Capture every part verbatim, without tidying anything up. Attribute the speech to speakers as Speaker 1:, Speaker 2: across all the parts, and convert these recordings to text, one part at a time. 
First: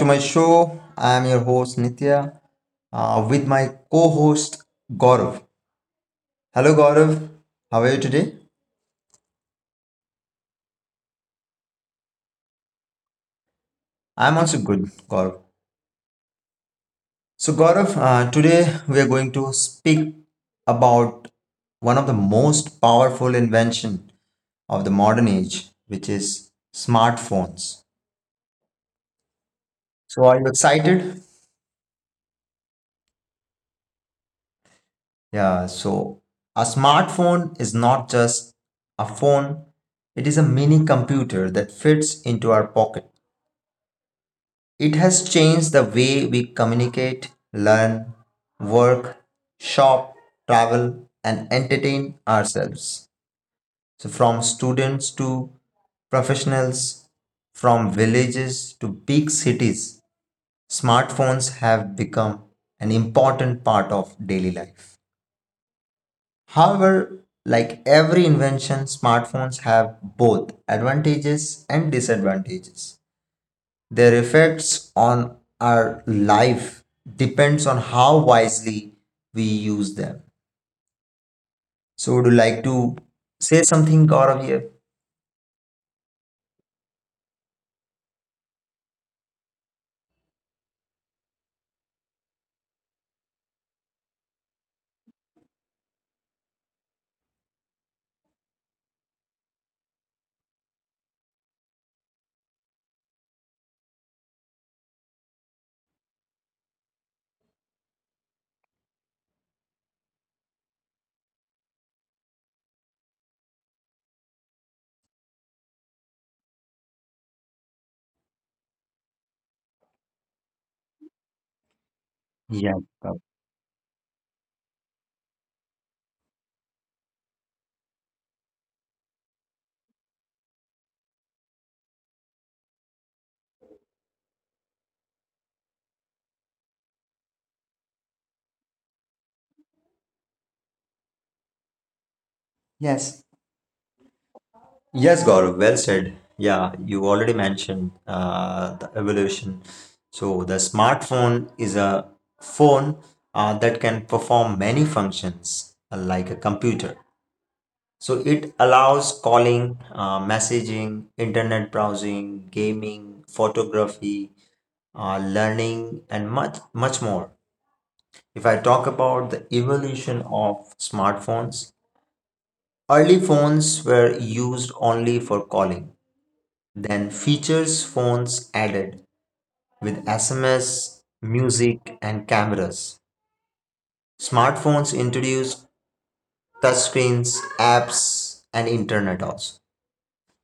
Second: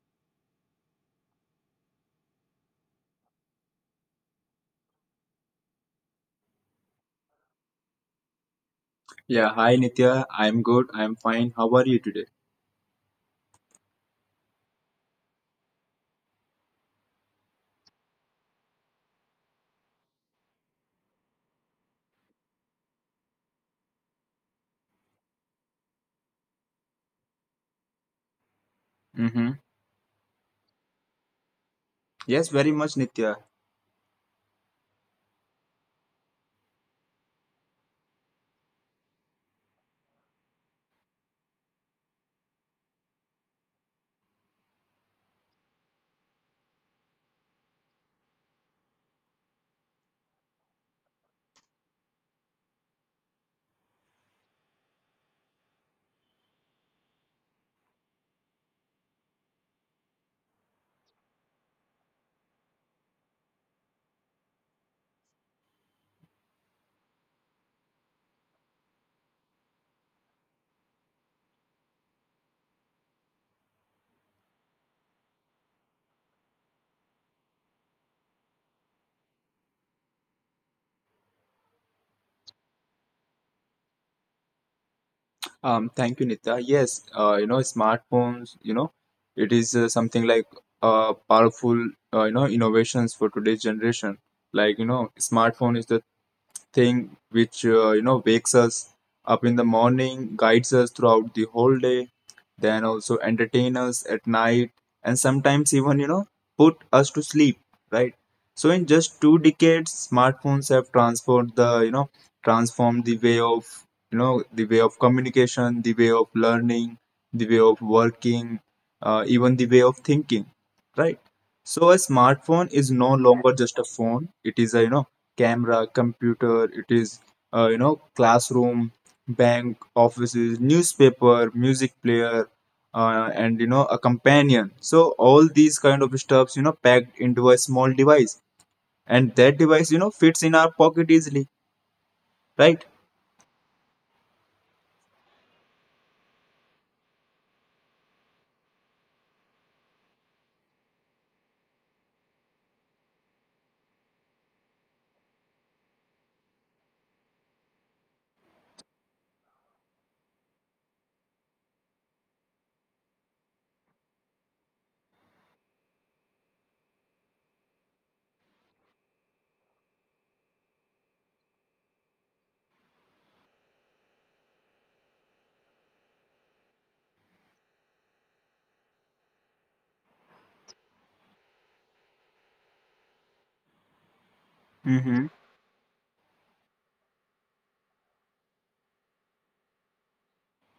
Speaker 1: to my show. I am your host Nitya uh, with my co host Gaurav. Hello Gaurav, how are you today?
Speaker 2: Yeah, hi Nitya. I'm good. I'm fine. How are you today?
Speaker 1: I'm also good, Gaurav. So, Gaurav, uh, today we are going to speak about one of the most powerful invention of the modern age, which is smartphones.
Speaker 2: Mm-hmm.
Speaker 1: So, are you excited?
Speaker 2: Yes, very much, Nitya.
Speaker 1: Yeah, so a smartphone is not just a phone, it is a mini computer that fits into our pocket. It has changed the way we communicate, learn, work, shop, travel, and entertain ourselves. So, from students to professionals, from villages to big cities, smartphones have become an important part of daily life. However, like every invention, smartphones have both advantages and disadvantages. Their effects on our life depends on how wisely we use them. So would you like to say something, Gaurav here?
Speaker 2: Um, thank you, Nitya. Yes, uh, you know, smartphones, you know, it is uh, something like uh, powerful, uh, you know, innovations for today's generation. Like, you know, smartphone is the thing which, uh, you know, wakes us up in the morning, guides us throughout the whole day, then also entertain us at night, and sometimes even you know put us to sleep, right? So in just two decades, smartphones have transformed the you know transformed the way of you know the way of communication, the way of learning, the way of working, uh, even the way of thinking, right? So a smartphone
Speaker 1: Yeah.
Speaker 2: is no
Speaker 1: Gaurav.
Speaker 2: longer just a phone, it is a you know camera, computer, it is uh, you know classroom, bank, offices, newspaper, music player, uh, and you know a companion. So all these kind of stuffs you know packed into a small device, and that device you know fits in our pocket easily, right?
Speaker 1: Yes. Yes, Gaurav, well said. Yeah, you already mentioned uh, the evolution. So the smartphone is a phone uh, that can perform many functions uh, like a computer. So it allows calling, uh, messaging, internet browsing, gaming, photography, uh, learning, and much much more. If I talk about the evolution of smartphones, early phones were used only for calling. Then features phones added with S M S, music, and cameras.
Speaker 2: Mm-hmm.
Speaker 1: Smartphones introduced touchscreens, apps, and internet also.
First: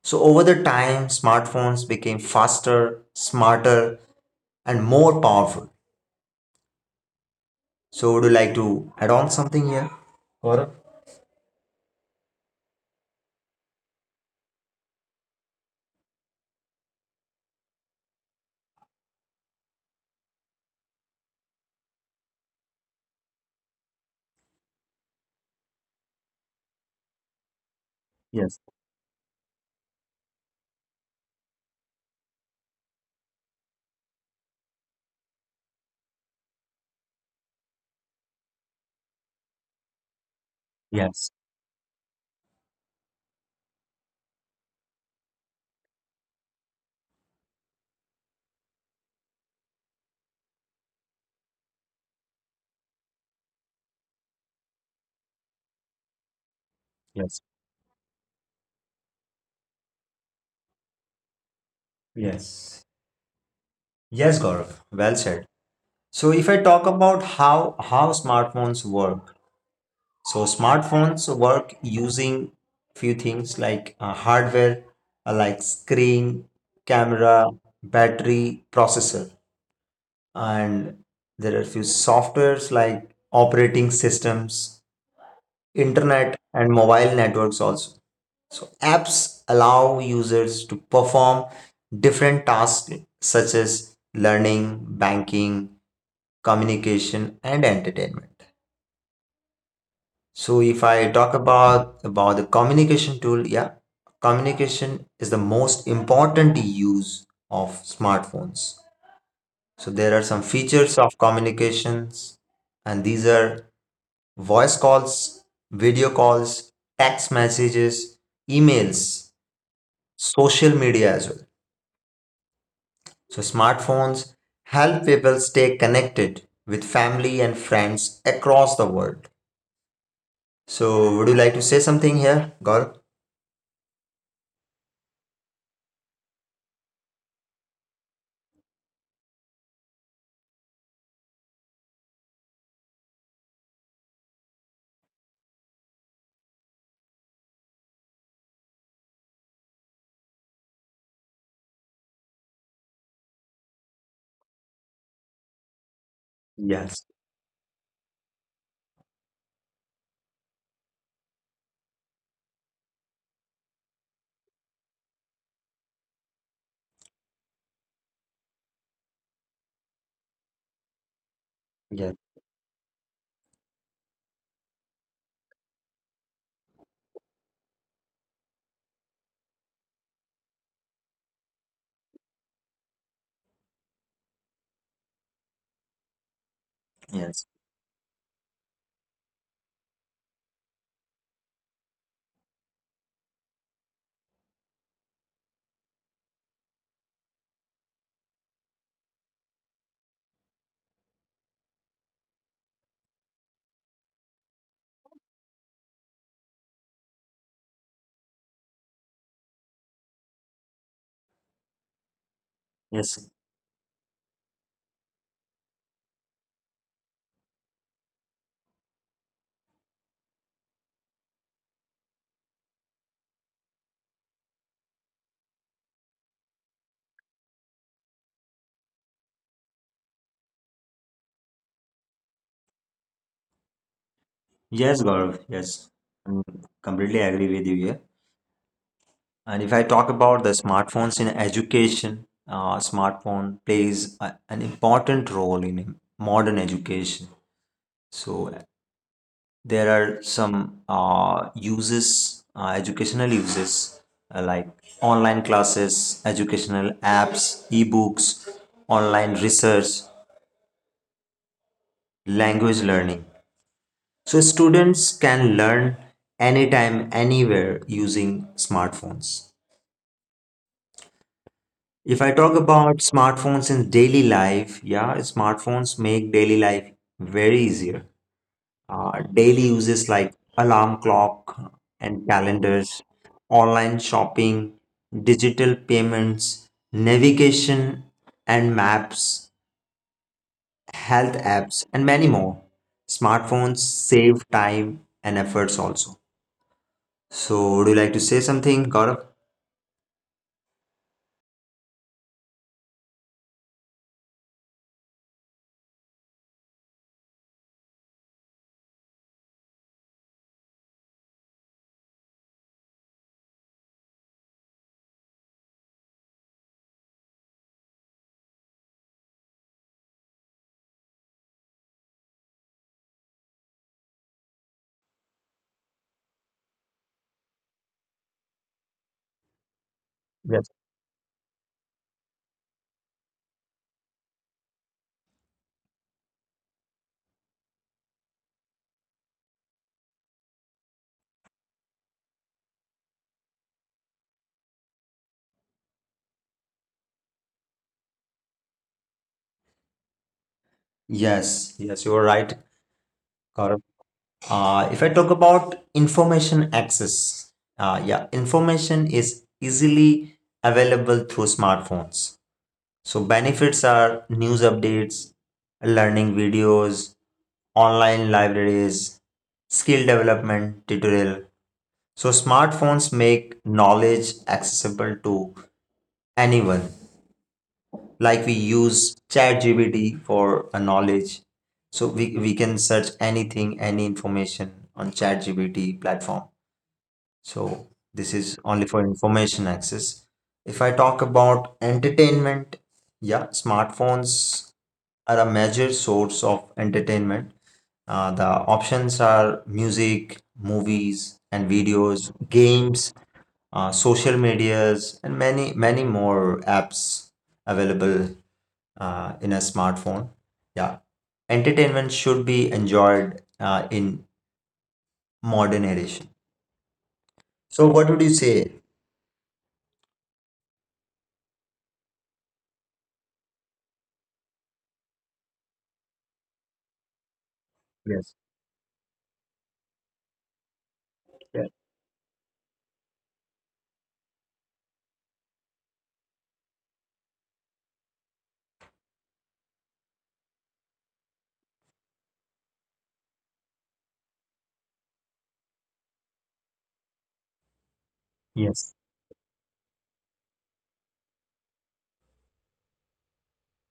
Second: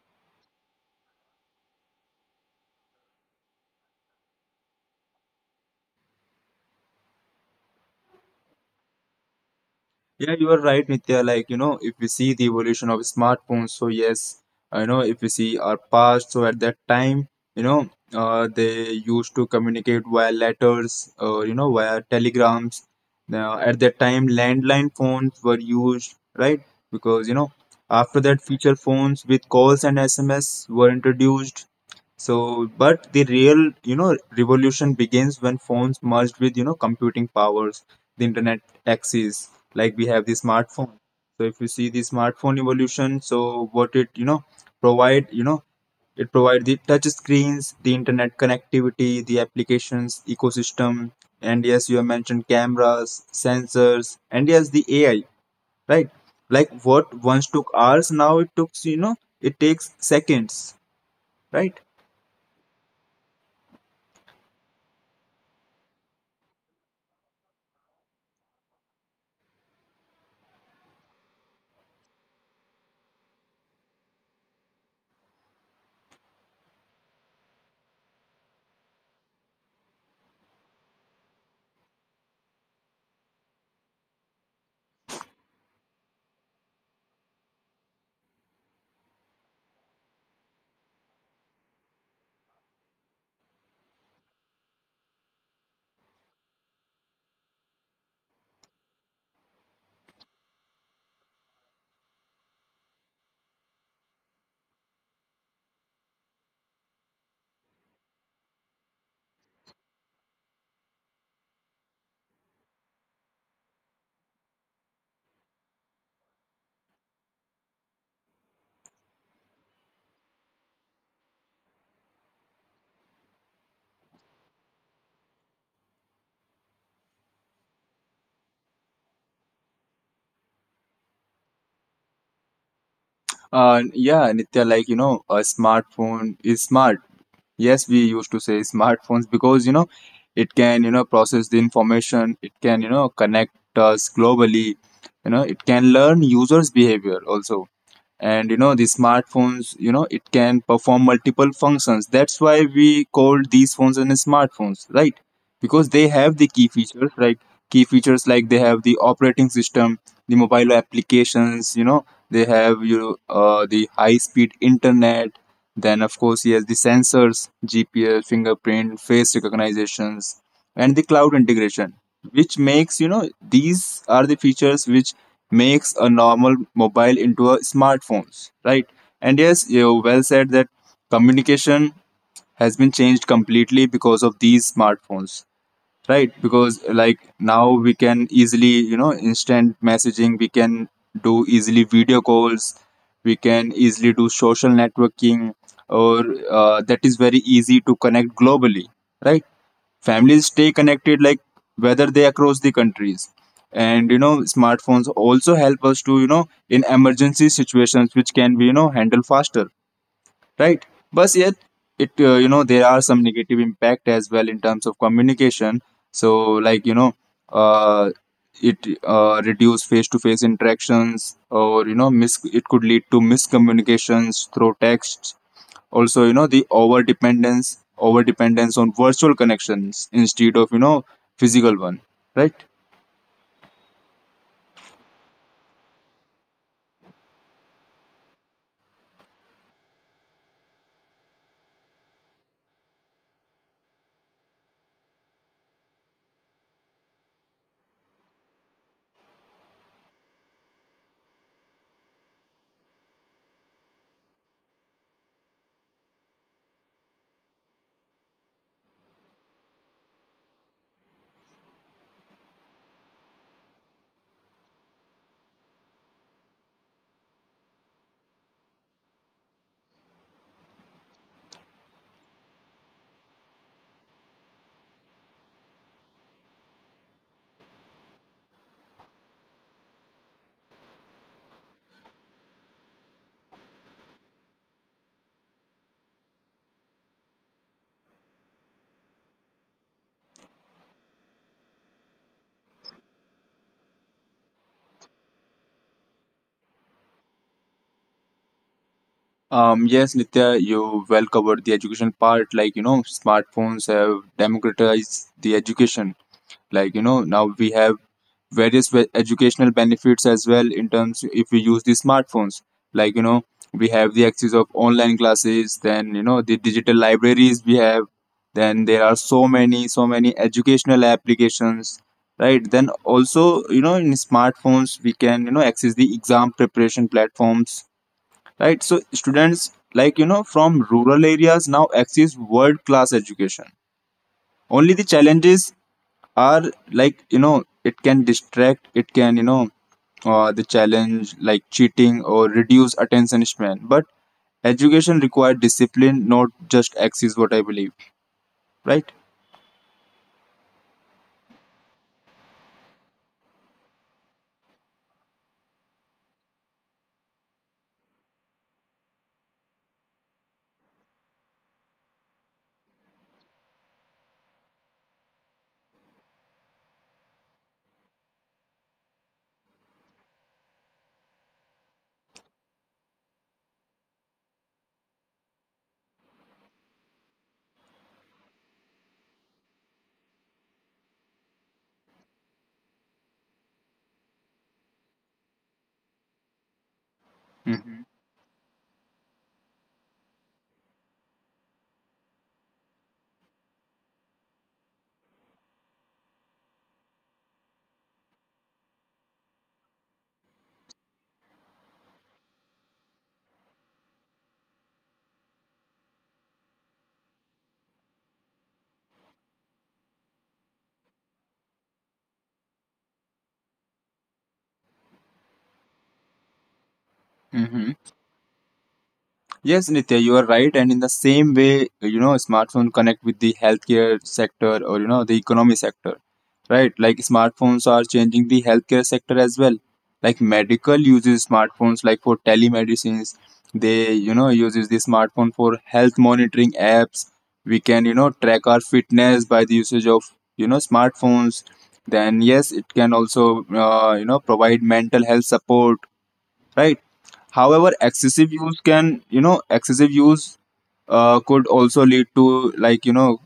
Speaker 1: So over the time, smartphones became faster, smarter, and more powerful. So would you like to add on something here,
Speaker 2: Yeah, you are
Speaker 1: Gaurav?
Speaker 2: right, Nitya. Like, you know, if we see the evolution of smartphones, so yes, I know if we see our past, so at that time, you know, uh, they used to communicate via letters or, you know, via telegrams. Now, at that time, landline phones were used, right? Because, you know, after that,
Speaker 1: Yes,
Speaker 2: feature phones with calls and S M S were introduced. So, but the real, you know, revolution begins when phones merged with, you know, computing powers, the internet axis, like we have the smartphone.
Speaker 1: yes,
Speaker 2: So if you see the smartphone evolution, so what it you know provide you know it provide the touch screens, the internet connectivity, the applications ecosystem, and yes, you have mentioned cameras, sensors, and yes, the AI, right? Like what
Speaker 1: yes,
Speaker 2: once took hours now it took you know it takes seconds, right?
Speaker 1: yes. Yes, Gaurav, well said. So if I talk about how how smartphones work, so smartphones work using few things like uh, hardware, uh, like screen, camera, battery, processor, and there are few softwares like operating systems, internet, and mobile networks also. So apps allow users to perform different tasks such as learning, banking, communication, and entertainment. So if I talk about about the communication tool, yeah, communication is the most important use of smartphones. So there are some features of communications, and these are voice calls, video calls, text messages, emails, social media as well. So smartphones help people stay connected with family and friends across the world. So would you like to say something here, Gaurav?
Speaker 2: Uh yeah, Nitya, like you know, a smartphone is smart. Yes, we used to say smartphones because you know it can you know process the information, it can you know connect us globally, you know it can learn users behavior also, and you know the smartphones you know it can perform multiple functions. That's why we called these phones and smartphones, right? Because they have the key features, right?
Speaker 1: Yes.
Speaker 2: Key features like they have the operating system, the mobile applications, you know they have you uh, the high speed internet, then of course he has the sensors, G P S, fingerprint, face recognitions, and the cloud integration, which
Speaker 1: Yes.
Speaker 2: makes you know these are the features which makes a normal mobile into a smartphones, right? And yes, you well said that communication has been changed completely because of these smartphones, right? Because like now
Speaker 1: Yes,
Speaker 2: we can easily you know instant messaging, we can do easily video calls, we can easily do social networking, or uh, that is very easy to connect globally, right? Families stay connected like whether they across the countries, and you know smartphones also help us to you know in emergency situations which can be you know handle faster, right? But yet, it uh, you know there are some
Speaker 1: yes,
Speaker 2: negative impact as well in terms of communication. So like you know uh, it uh, reduce face to face interactions, or you know mis- it could lead to miscommunications through texts. Also you know the over dependence over dependence on virtual connections instead of you know physical one, right?
Speaker 1: yes, Gaurav. Yes, I'm completely agree with you here. And if I talk about the smartphones in education, uh, smartphone plays a, an important role in modern education. So there are some uh, uses, uh, educational uses uh, like online classes, educational apps, ebooks, online research, language learning. So students can learn anytime, anywhere using smartphones. If I talk about smartphones in daily life, yeah, smartphones make daily life very easier. Uh, daily uses like alarm clock and calendars, online shopping, digital payments, navigation and maps, health apps, and many more. Smartphones save time and efforts also. So, would you like to say something, Gaurav?
Speaker 2: Um yes, Nitya, you well covered the education part. Like you know smartphones have democratized the education. Like you know now we have various ve- educational benefits as well in terms if we use the smartphones. Like you know we have the access of online classes, then you know the digital libraries we have, then there are so many so many educational applications, right? Then also you know in smartphones we can you know access the exam preparation platforms, right? So students like you know
Speaker 1: Yes.
Speaker 2: from rural areas now access world class education. Only the challenges are like you know it can distract, it can you know uh, the challenge like cheating or reduce attention span, but education requires discipline, not just axis, what I believe, right?
Speaker 1: Yes, yes, you are right, Gaurav. Uh, if I talk about information access, uh, yeah, information is easily available through smartphones. So benefits are news updates, learning videos, online libraries, skill development tutorial. So smartphones make knowledge accessible to anyone. Like we use ChatGPT for a knowledge. So we, we can search anything, any information on ChatGPT platform. So this is only for information access. If I talk about entertainment, yeah, smartphones are a major source of entertainment. Uh, the options are music, movies, and videos, games, uh, social medias, and many, many more apps available uh, in a smartphone. Yeah, entertainment should be enjoyed uh, in modern edition. So, what
Speaker 2: Hmm.
Speaker 1: would you say?
Speaker 2: Yes, Nitya, you are right. And in the same way, you know, smartphone connect with the healthcare sector or you know the economy sector, right? Like smartphones are
Speaker 1: Yes.
Speaker 2: changing the healthcare sector as well. Like medical
Speaker 1: Yeah.
Speaker 2: uses smartphones like for telemedicines. They you know uses the smartphone for health monitoring apps. We can you know track our fitness by the usage of you know smartphones. Then yes, it can also uh, you know provide mental health support, right? However, excessive
Speaker 1: Yes.
Speaker 2: use can, you know, excessive use uh, could also lead to like, you know,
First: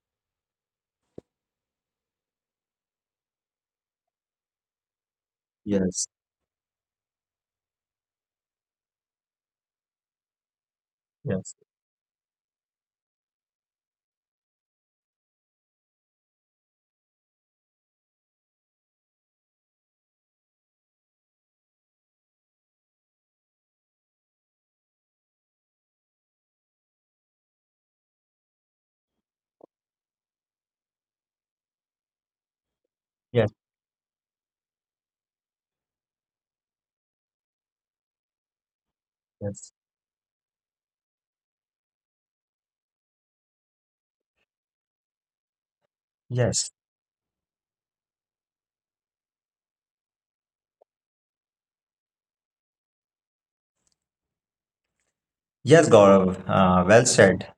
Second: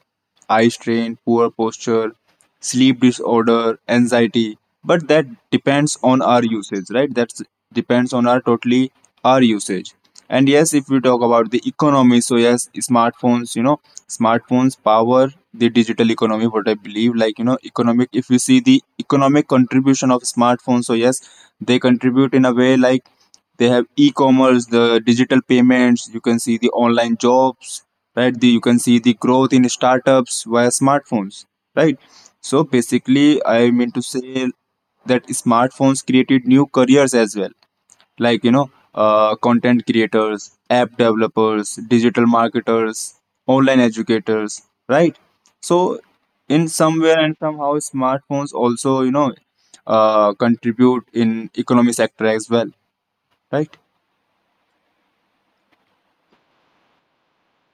Speaker 2: eye strain, poor posture, sleep disorder, anxiety. But that depends
Speaker 1: Yes.
Speaker 2: on our usage, right? That depends on our totally our usage. And yes, if we talk about
Speaker 1: Yes.
Speaker 2: the economy, so yes, smartphones, you know, smartphones power the digital economy, what I believe. Like, you know, economic, if you see the economic contribution of smartphones, so yes, they contribute in a way like they have e-commerce, the digital payments, you can see the online jobs, right? The, you can see the growth in startups via smartphones, right? So basically
Speaker 1: Yes.
Speaker 2: I mean to say that smartphones created new careers as well. Like you know uh,
Speaker 1: Yes.
Speaker 2: content creators, app developers, digital marketers, online educators, right? So in
Speaker 1: Yes.
Speaker 2: somewhere and somehow smartphones also you know uh, contribute in economy sector as well, right?
Speaker 1: Yes, Gaurav. Uh, well said.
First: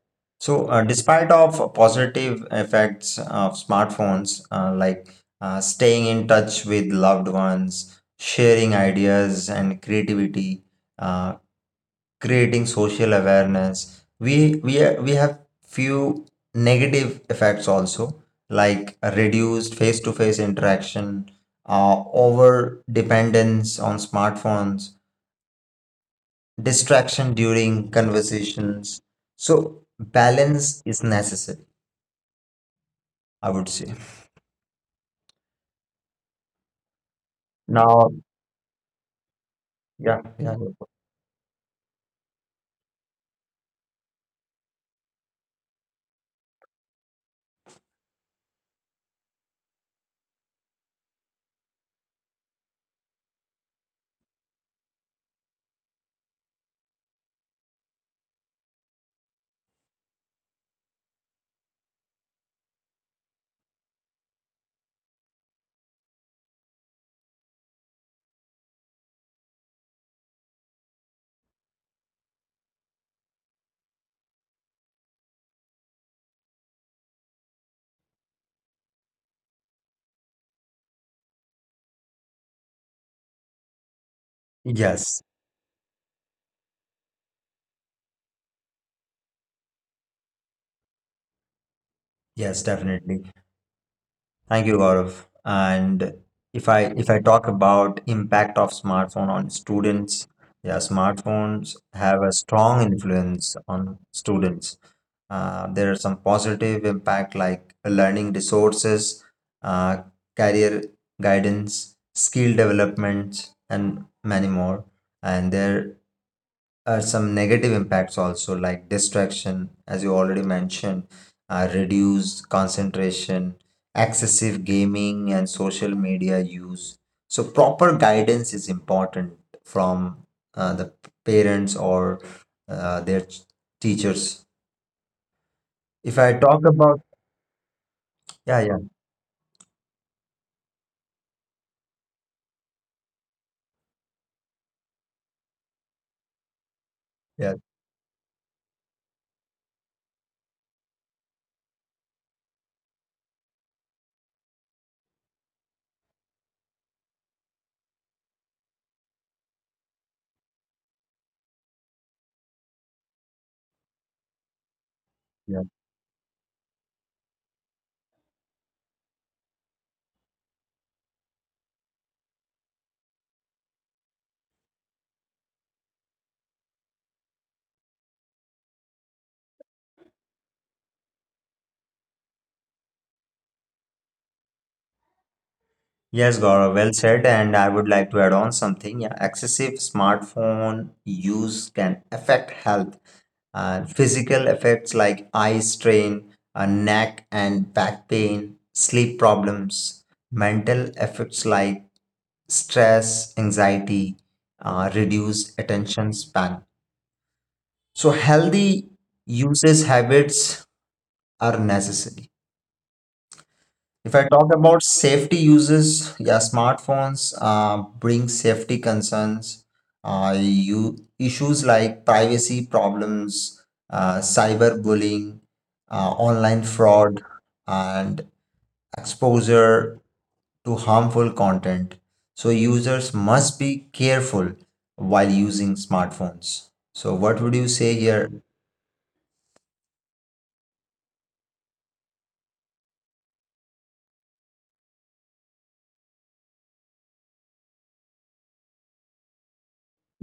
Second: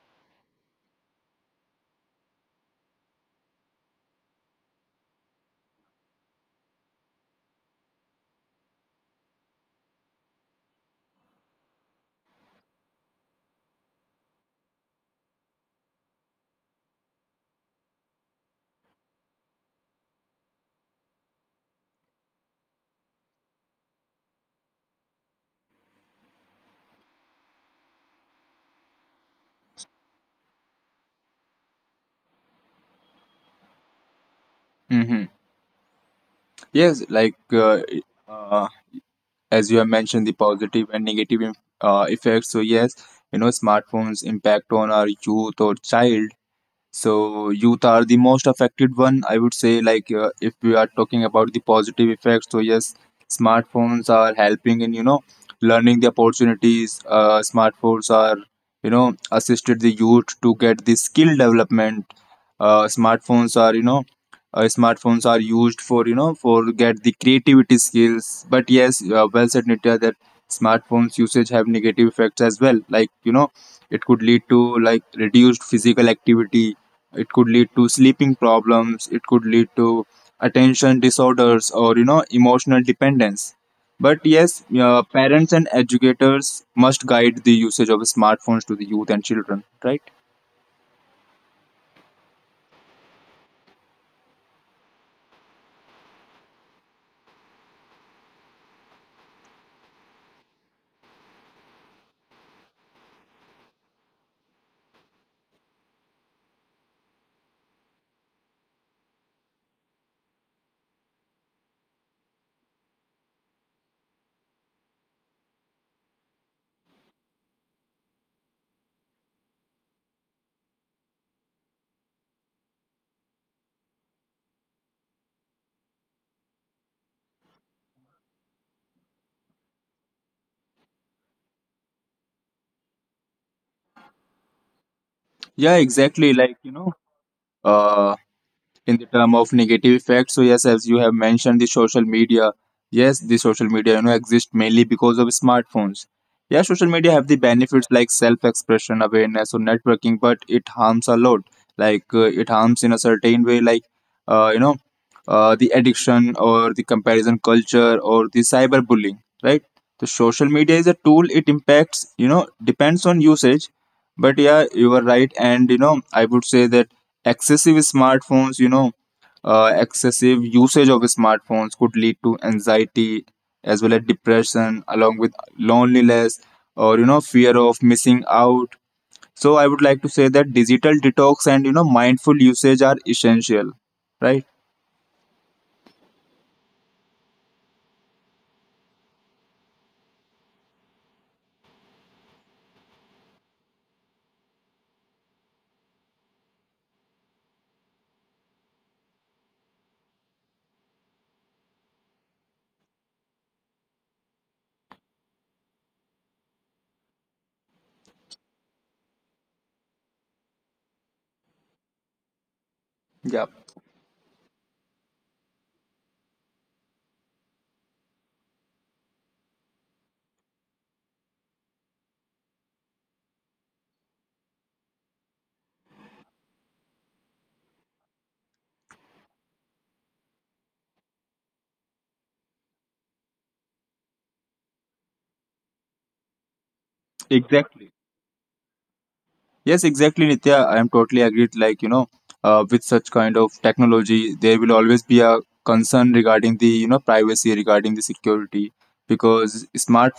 Speaker 1: So, uh, despite of positive effects of smartphones, uh, like uh, staying in touch with loved ones, sharing ideas and creativity, uh, creating social awareness. We we ha- we have few negative effects also, like reduced face-to-face interaction, uh, over dependence on smartphones, distraction during conversations. So balance is necessary, I would say.
Speaker 2: Hmm. Yes, like uh,
Speaker 1: Now,
Speaker 2: uh, as you have
Speaker 1: yeah,
Speaker 2: mentioned, the
Speaker 1: yeah.
Speaker 2: positive and negative im- uh, effects. So yes, you know, smartphones impact on our youth or child. So youth are the most affected one, I would say. Like, uh, if we are talking about the positive effects, so yes, smartphones are helping in you know learning the opportunities. Uh, smartphones are you know assisted the youth to get the skill development. Uh, smartphones are you know uh, Smartphones are used for you know for get the creativity skills. But yes, uh, well said Nitya that smartphones usage have negative effects as well. Like you know, it could lead to like reduced physical activity, it could lead to sleeping problems, it could lead to attention disorders or you know emotional dependence. But yes, uh,
Speaker 1: Yes,
Speaker 2: parents and educators must guide the usage of smartphones to the youth and children.
Speaker 1: yes, definitely. Thank you, Gaurav. And if I if I talk about impact of smartphone on students, yeah, smartphones have a strong influence on students. Uh, there are some positive impact like learning resources, uh, career guidance, skill development, and many more. And there uh, some negative impacts also like distraction as you already mentioned, uh, reduced concentration, excessive gaming and social media use. So proper guidance is important from uh, the parents or uh, their ch- teachers.
Speaker 2: Yeah,
Speaker 1: If I
Speaker 2: exactly,
Speaker 1: talk
Speaker 2: like you
Speaker 1: about,
Speaker 2: know uh,
Speaker 1: yeah, yeah,
Speaker 2: in the term of negative effects, so yes, as you have mentioned the social media, yes, the social media you know exist mainly because of smartphones. Yeah, social media have
Speaker 1: yeah,
Speaker 2: the benefits like self expression, awareness, or networking, but it harms a lot. Like uh, it harms in a certain way like uh, you know uh, the addiction or the comparison culture or the cyberbullying, right? The social media is a tool, it impacts you know depends on usage. But yeah, you are right,
Speaker 1: yeah.
Speaker 2: and you know I would say that excessive smartphones, you know, uh, excessive usage of smartphones could lead to anxiety as well as depression, along with loneliness or you know fear of missing out. So I would like to say that digital detox and you know mindful usage are essential, right?
Speaker 1: Yes, Gaurav, well said. And I would like to add on something. Yeah, excessive smartphone use can affect health. Uh, physical effects like eye strain, uh, neck and back pain, sleep problems, mental effects like stress, anxiety, uh, reduced attention span. So, healthy usage habits are necessary.
Speaker 2: Yeah,
Speaker 1: If I talk about safety uses, yeah, smartphones uh, bring safety concerns, uh, you, issues like privacy problems, uh, cyberbullying, uh, online fraud, and exposure to harmful content. So users must be careful while using smartphones. So what would you say
Speaker 2: exactly.
Speaker 1: here?
Speaker 2: Yes, exactly, Nitya. I am totally agreed. Like, you know, uh, with such kind of technology, there will always be a concern regarding the, you know, privacy, regarding the security, because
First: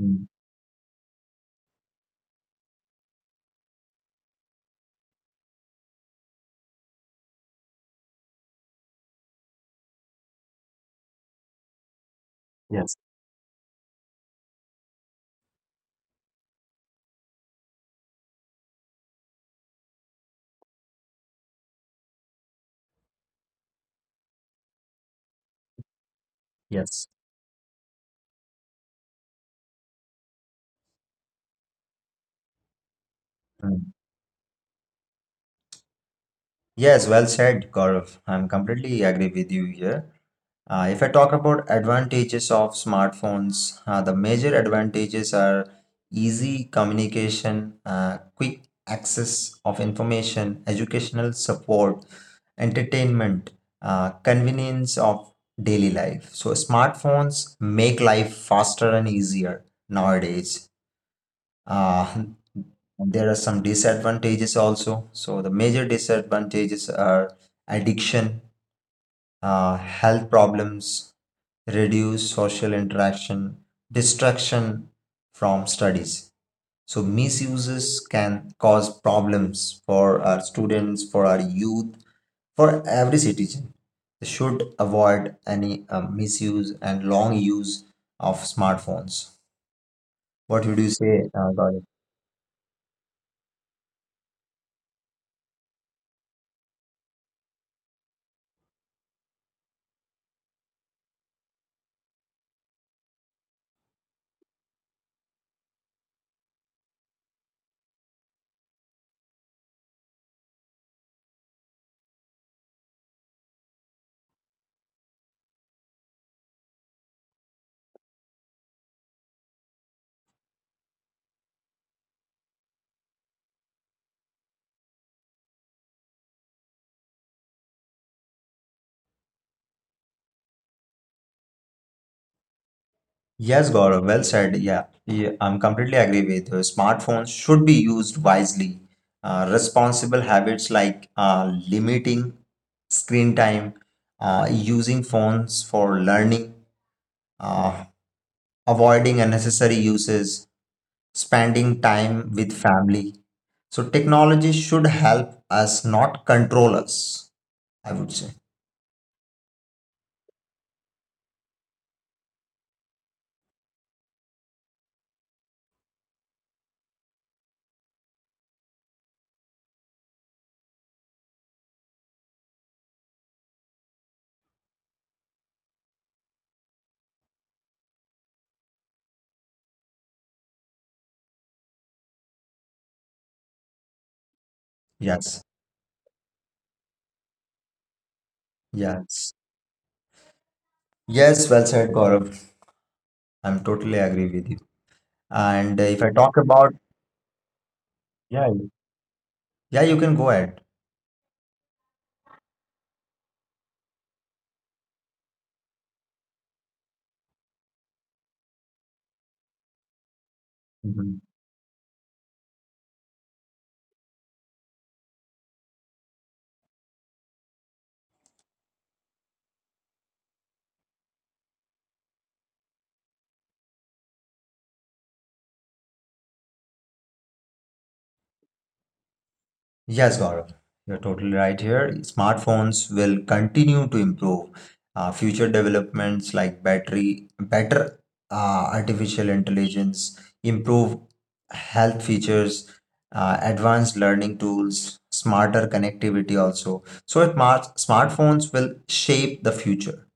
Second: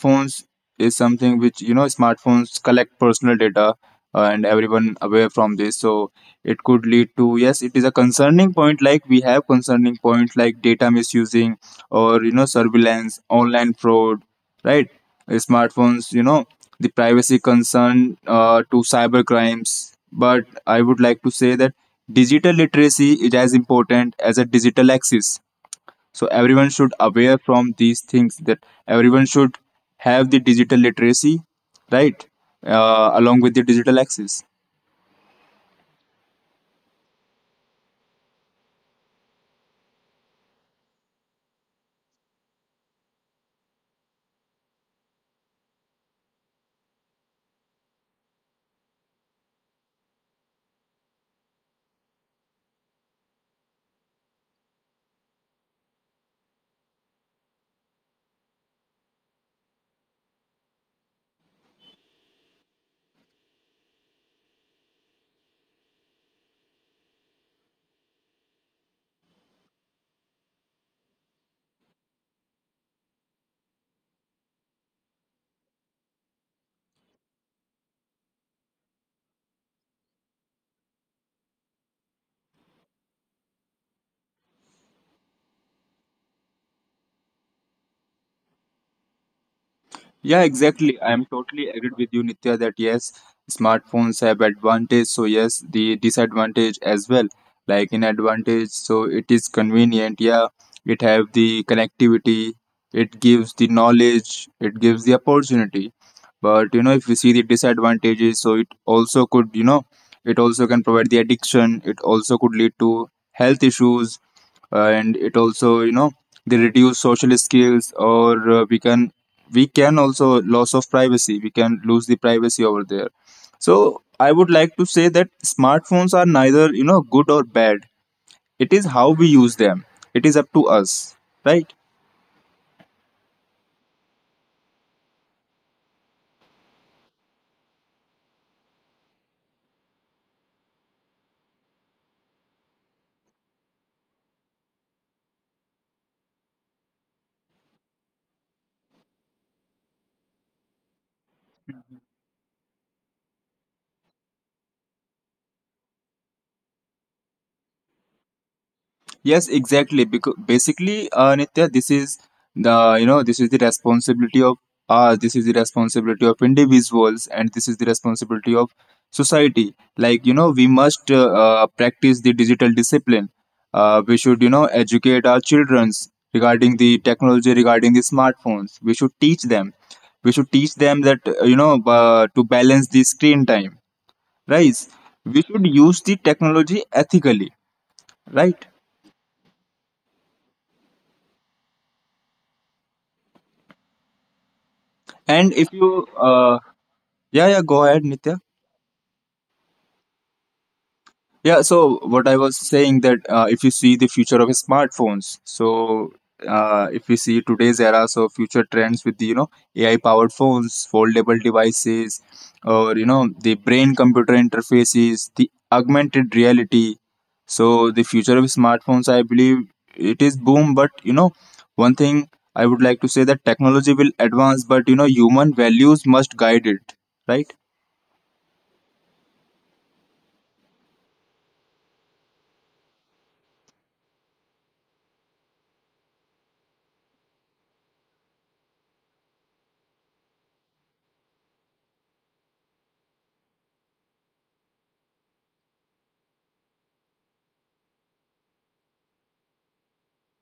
Speaker 1: Mm,
Speaker 2: is something which, you know, smartphones collect personal data uh, and everyone aware from this. So it could lead to, yes, it is a concerning point. Like we have concerning points like data misusing or, you know,
Speaker 1: yes,
Speaker 2: surveillance, online fraud, right? Smartphones, you know, the privacy concern uh, to cyber crimes. But I would like to say that digital literacy is as important as a digital access. So everyone should aware
Speaker 1: yes.
Speaker 2: from these things that everyone should have the digital literacy, right? Uh, along with the digital
Speaker 1: Mm.
Speaker 2: access.
Speaker 1: Yes, well said, Gaurav. I'm completely agree with you here. Uh, if I talk about advantages of smartphones, uh, the major advantages are easy communication, uh, quick access of information, educational support, entertainment, uh, convenience of daily life. So smartphones make life faster and easier nowadays. Uh, there are some disadvantages also. So the major disadvantages are addiction, uh, health problems, reduced social interaction, distraction from studies. So misuses can cause problems for our students, for our youth, for every citizen. They should avoid any uh, misuse and long use of smartphones.
Speaker 2: Yeah,
Speaker 1: What would you
Speaker 2: exactly. I
Speaker 1: say,
Speaker 2: am
Speaker 1: uh,
Speaker 2: totally
Speaker 1: Gaurav?
Speaker 2: agreed with you, Nitya, that yes, smartphones have advantage. So yes, the disadvantage as well. Like in advantage, so it is convenient. Yeah, it have the connectivity. It gives the knowledge. It gives the opportunity. But you know, if we see the disadvantages, so it also could, you know, it also can provide the addiction. It also could lead to health issues, and it also, you know, they reduce social skills, or uh, we can we can also loss of privacy, we can lose the privacy over there. So I would like to say that smartphones are neither you know good or bad, it is how we use them, it is up to us, right?
Speaker 1: Yes, Gaurav, well said. Yeah, yeah, I'm completely agree with you. Smartphones should be used wisely. Uh, responsible habits like uh, limiting screen time, uh, using phones for learning, uh, avoiding unnecessary uses, spending time with family. So technology should help us, not control us, I would say.
Speaker 2: Yes, exactly. Because basically, uh, Nitya, this is the you know this is the responsibility of us. This is the responsibility of individuals, and this is the responsibility of society. Like you know, we must uh, uh, practice the digital discipline. Uh, we should you know educate our childrens regarding the technology, regarding the smartphones. We should teach them. We should teach them that uh, you know uh, to balance the screen time. Right?
Speaker 1: Yes,
Speaker 2: We should use the technology ethically. Right?
Speaker 1: yes. Yes, well said, Gaurav. I'm totally agree with you.
Speaker 2: And
Speaker 1: And uh,
Speaker 2: if
Speaker 1: if I
Speaker 2: you, uh, yeah, yeah, go ahead, Nitya.
Speaker 1: Yeah, you can go ahead.
Speaker 2: Yeah, so what I was saying that uh, if you see the future of smartphones, so uh, if you see today's era, so future trends with the you know A I powered phones,
Speaker 1: Mhm.
Speaker 2: foldable devices, or you know the brain computer interfaces, the augmented reality. So the future of smartphones, I believe it is boom. But you know, one thing I would like to say that technology will advance, but you know human values must guide it, right?
Speaker 1: Yes, Gaurav, you're totally right here. Smartphones will continue to improve. Uh, future developments like battery, better uh, artificial intelligence, improved health features, uh, advanced learning tools, smarter connectivity also. So it mar- smartphones will shape the future.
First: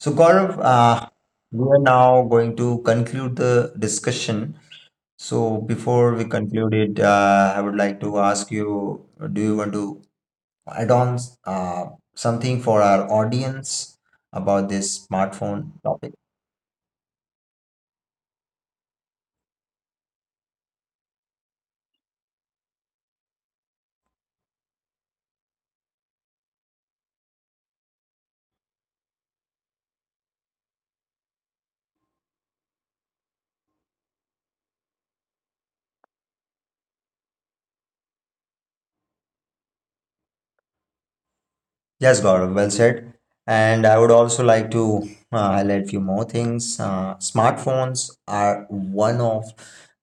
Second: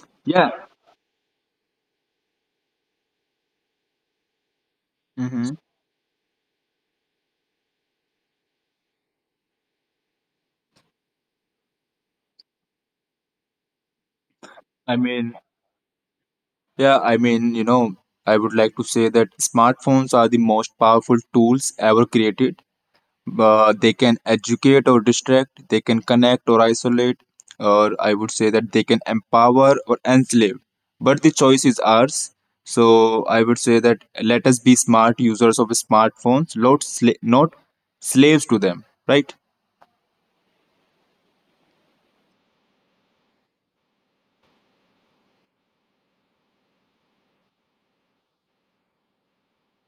Speaker 1: So
Speaker 2: Yeah.
Speaker 1: Gaurav, uh, we are now going to conclude the discussion. So
Speaker 2: Mm-hmm.
Speaker 1: before we conclude it, uh, I would like to ask you, do you want to add on uh, something for our audience about this
Speaker 2: I mean,
Speaker 1: smartphone topic?
Speaker 2: yeah, I mean, you know, I would like to say that smartphones are the most powerful tools ever created. Uh, they can educate or distract, they can connect or isolate, or I would say that they can empower or enslave. But the choice is ours. So I would say that let us be smart users of smartphones, not, sla- not slaves to them, right?
Speaker 1: Yes, Gaurav, well said. And I would also like to uh, highlight few more things. Uh, smartphones are one of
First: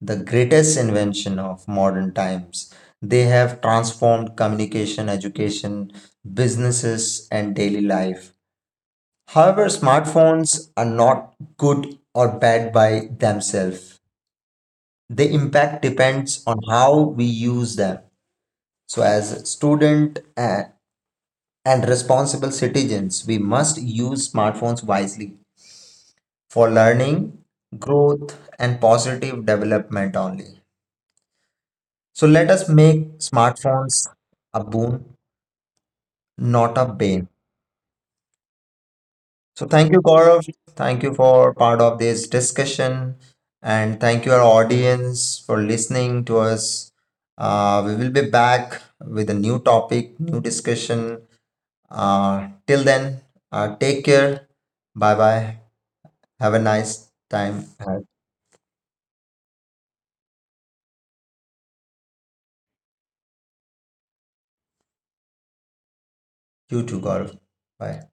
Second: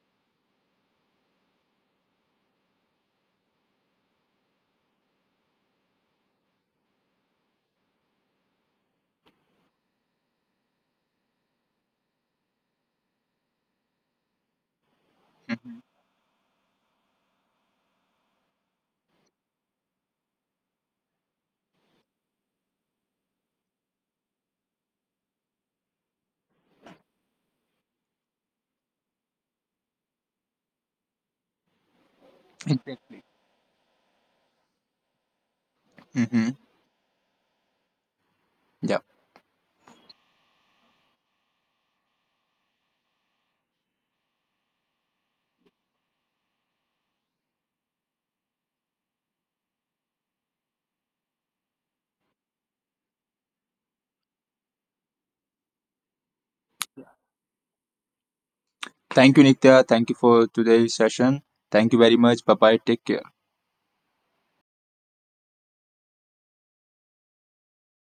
Speaker 1: the greatest invention of modern times. They have transformed communication, education, businesses, and daily life. However, smartphones are not good or bad by themselves. The
Speaker 2: Mm-hmm.
Speaker 1: impact depends on how we use them. So, as student and, and responsible citizens, we must use smartphones wisely for learning, growth, and positive development only. So, let us
Speaker 2: Exactly.
Speaker 1: make smartphones a boon,
Speaker 2: Mm-hmm.
Speaker 1: not a bane.
Speaker 2: Yeah.
Speaker 1: So thank you, Gaurav. Thank you for part of this discussion, and thank you our audience for listening to us. Uh, we will be back with a new topic, new discussion. Uh, till then, uh, take care. Bye bye. Have a nice time ahead.
Speaker 2: Thank you, Nitya. Thank you for today's session. Thank you very much. Bye bye. Take care.
Speaker 1: You too, Gaurav. Bye.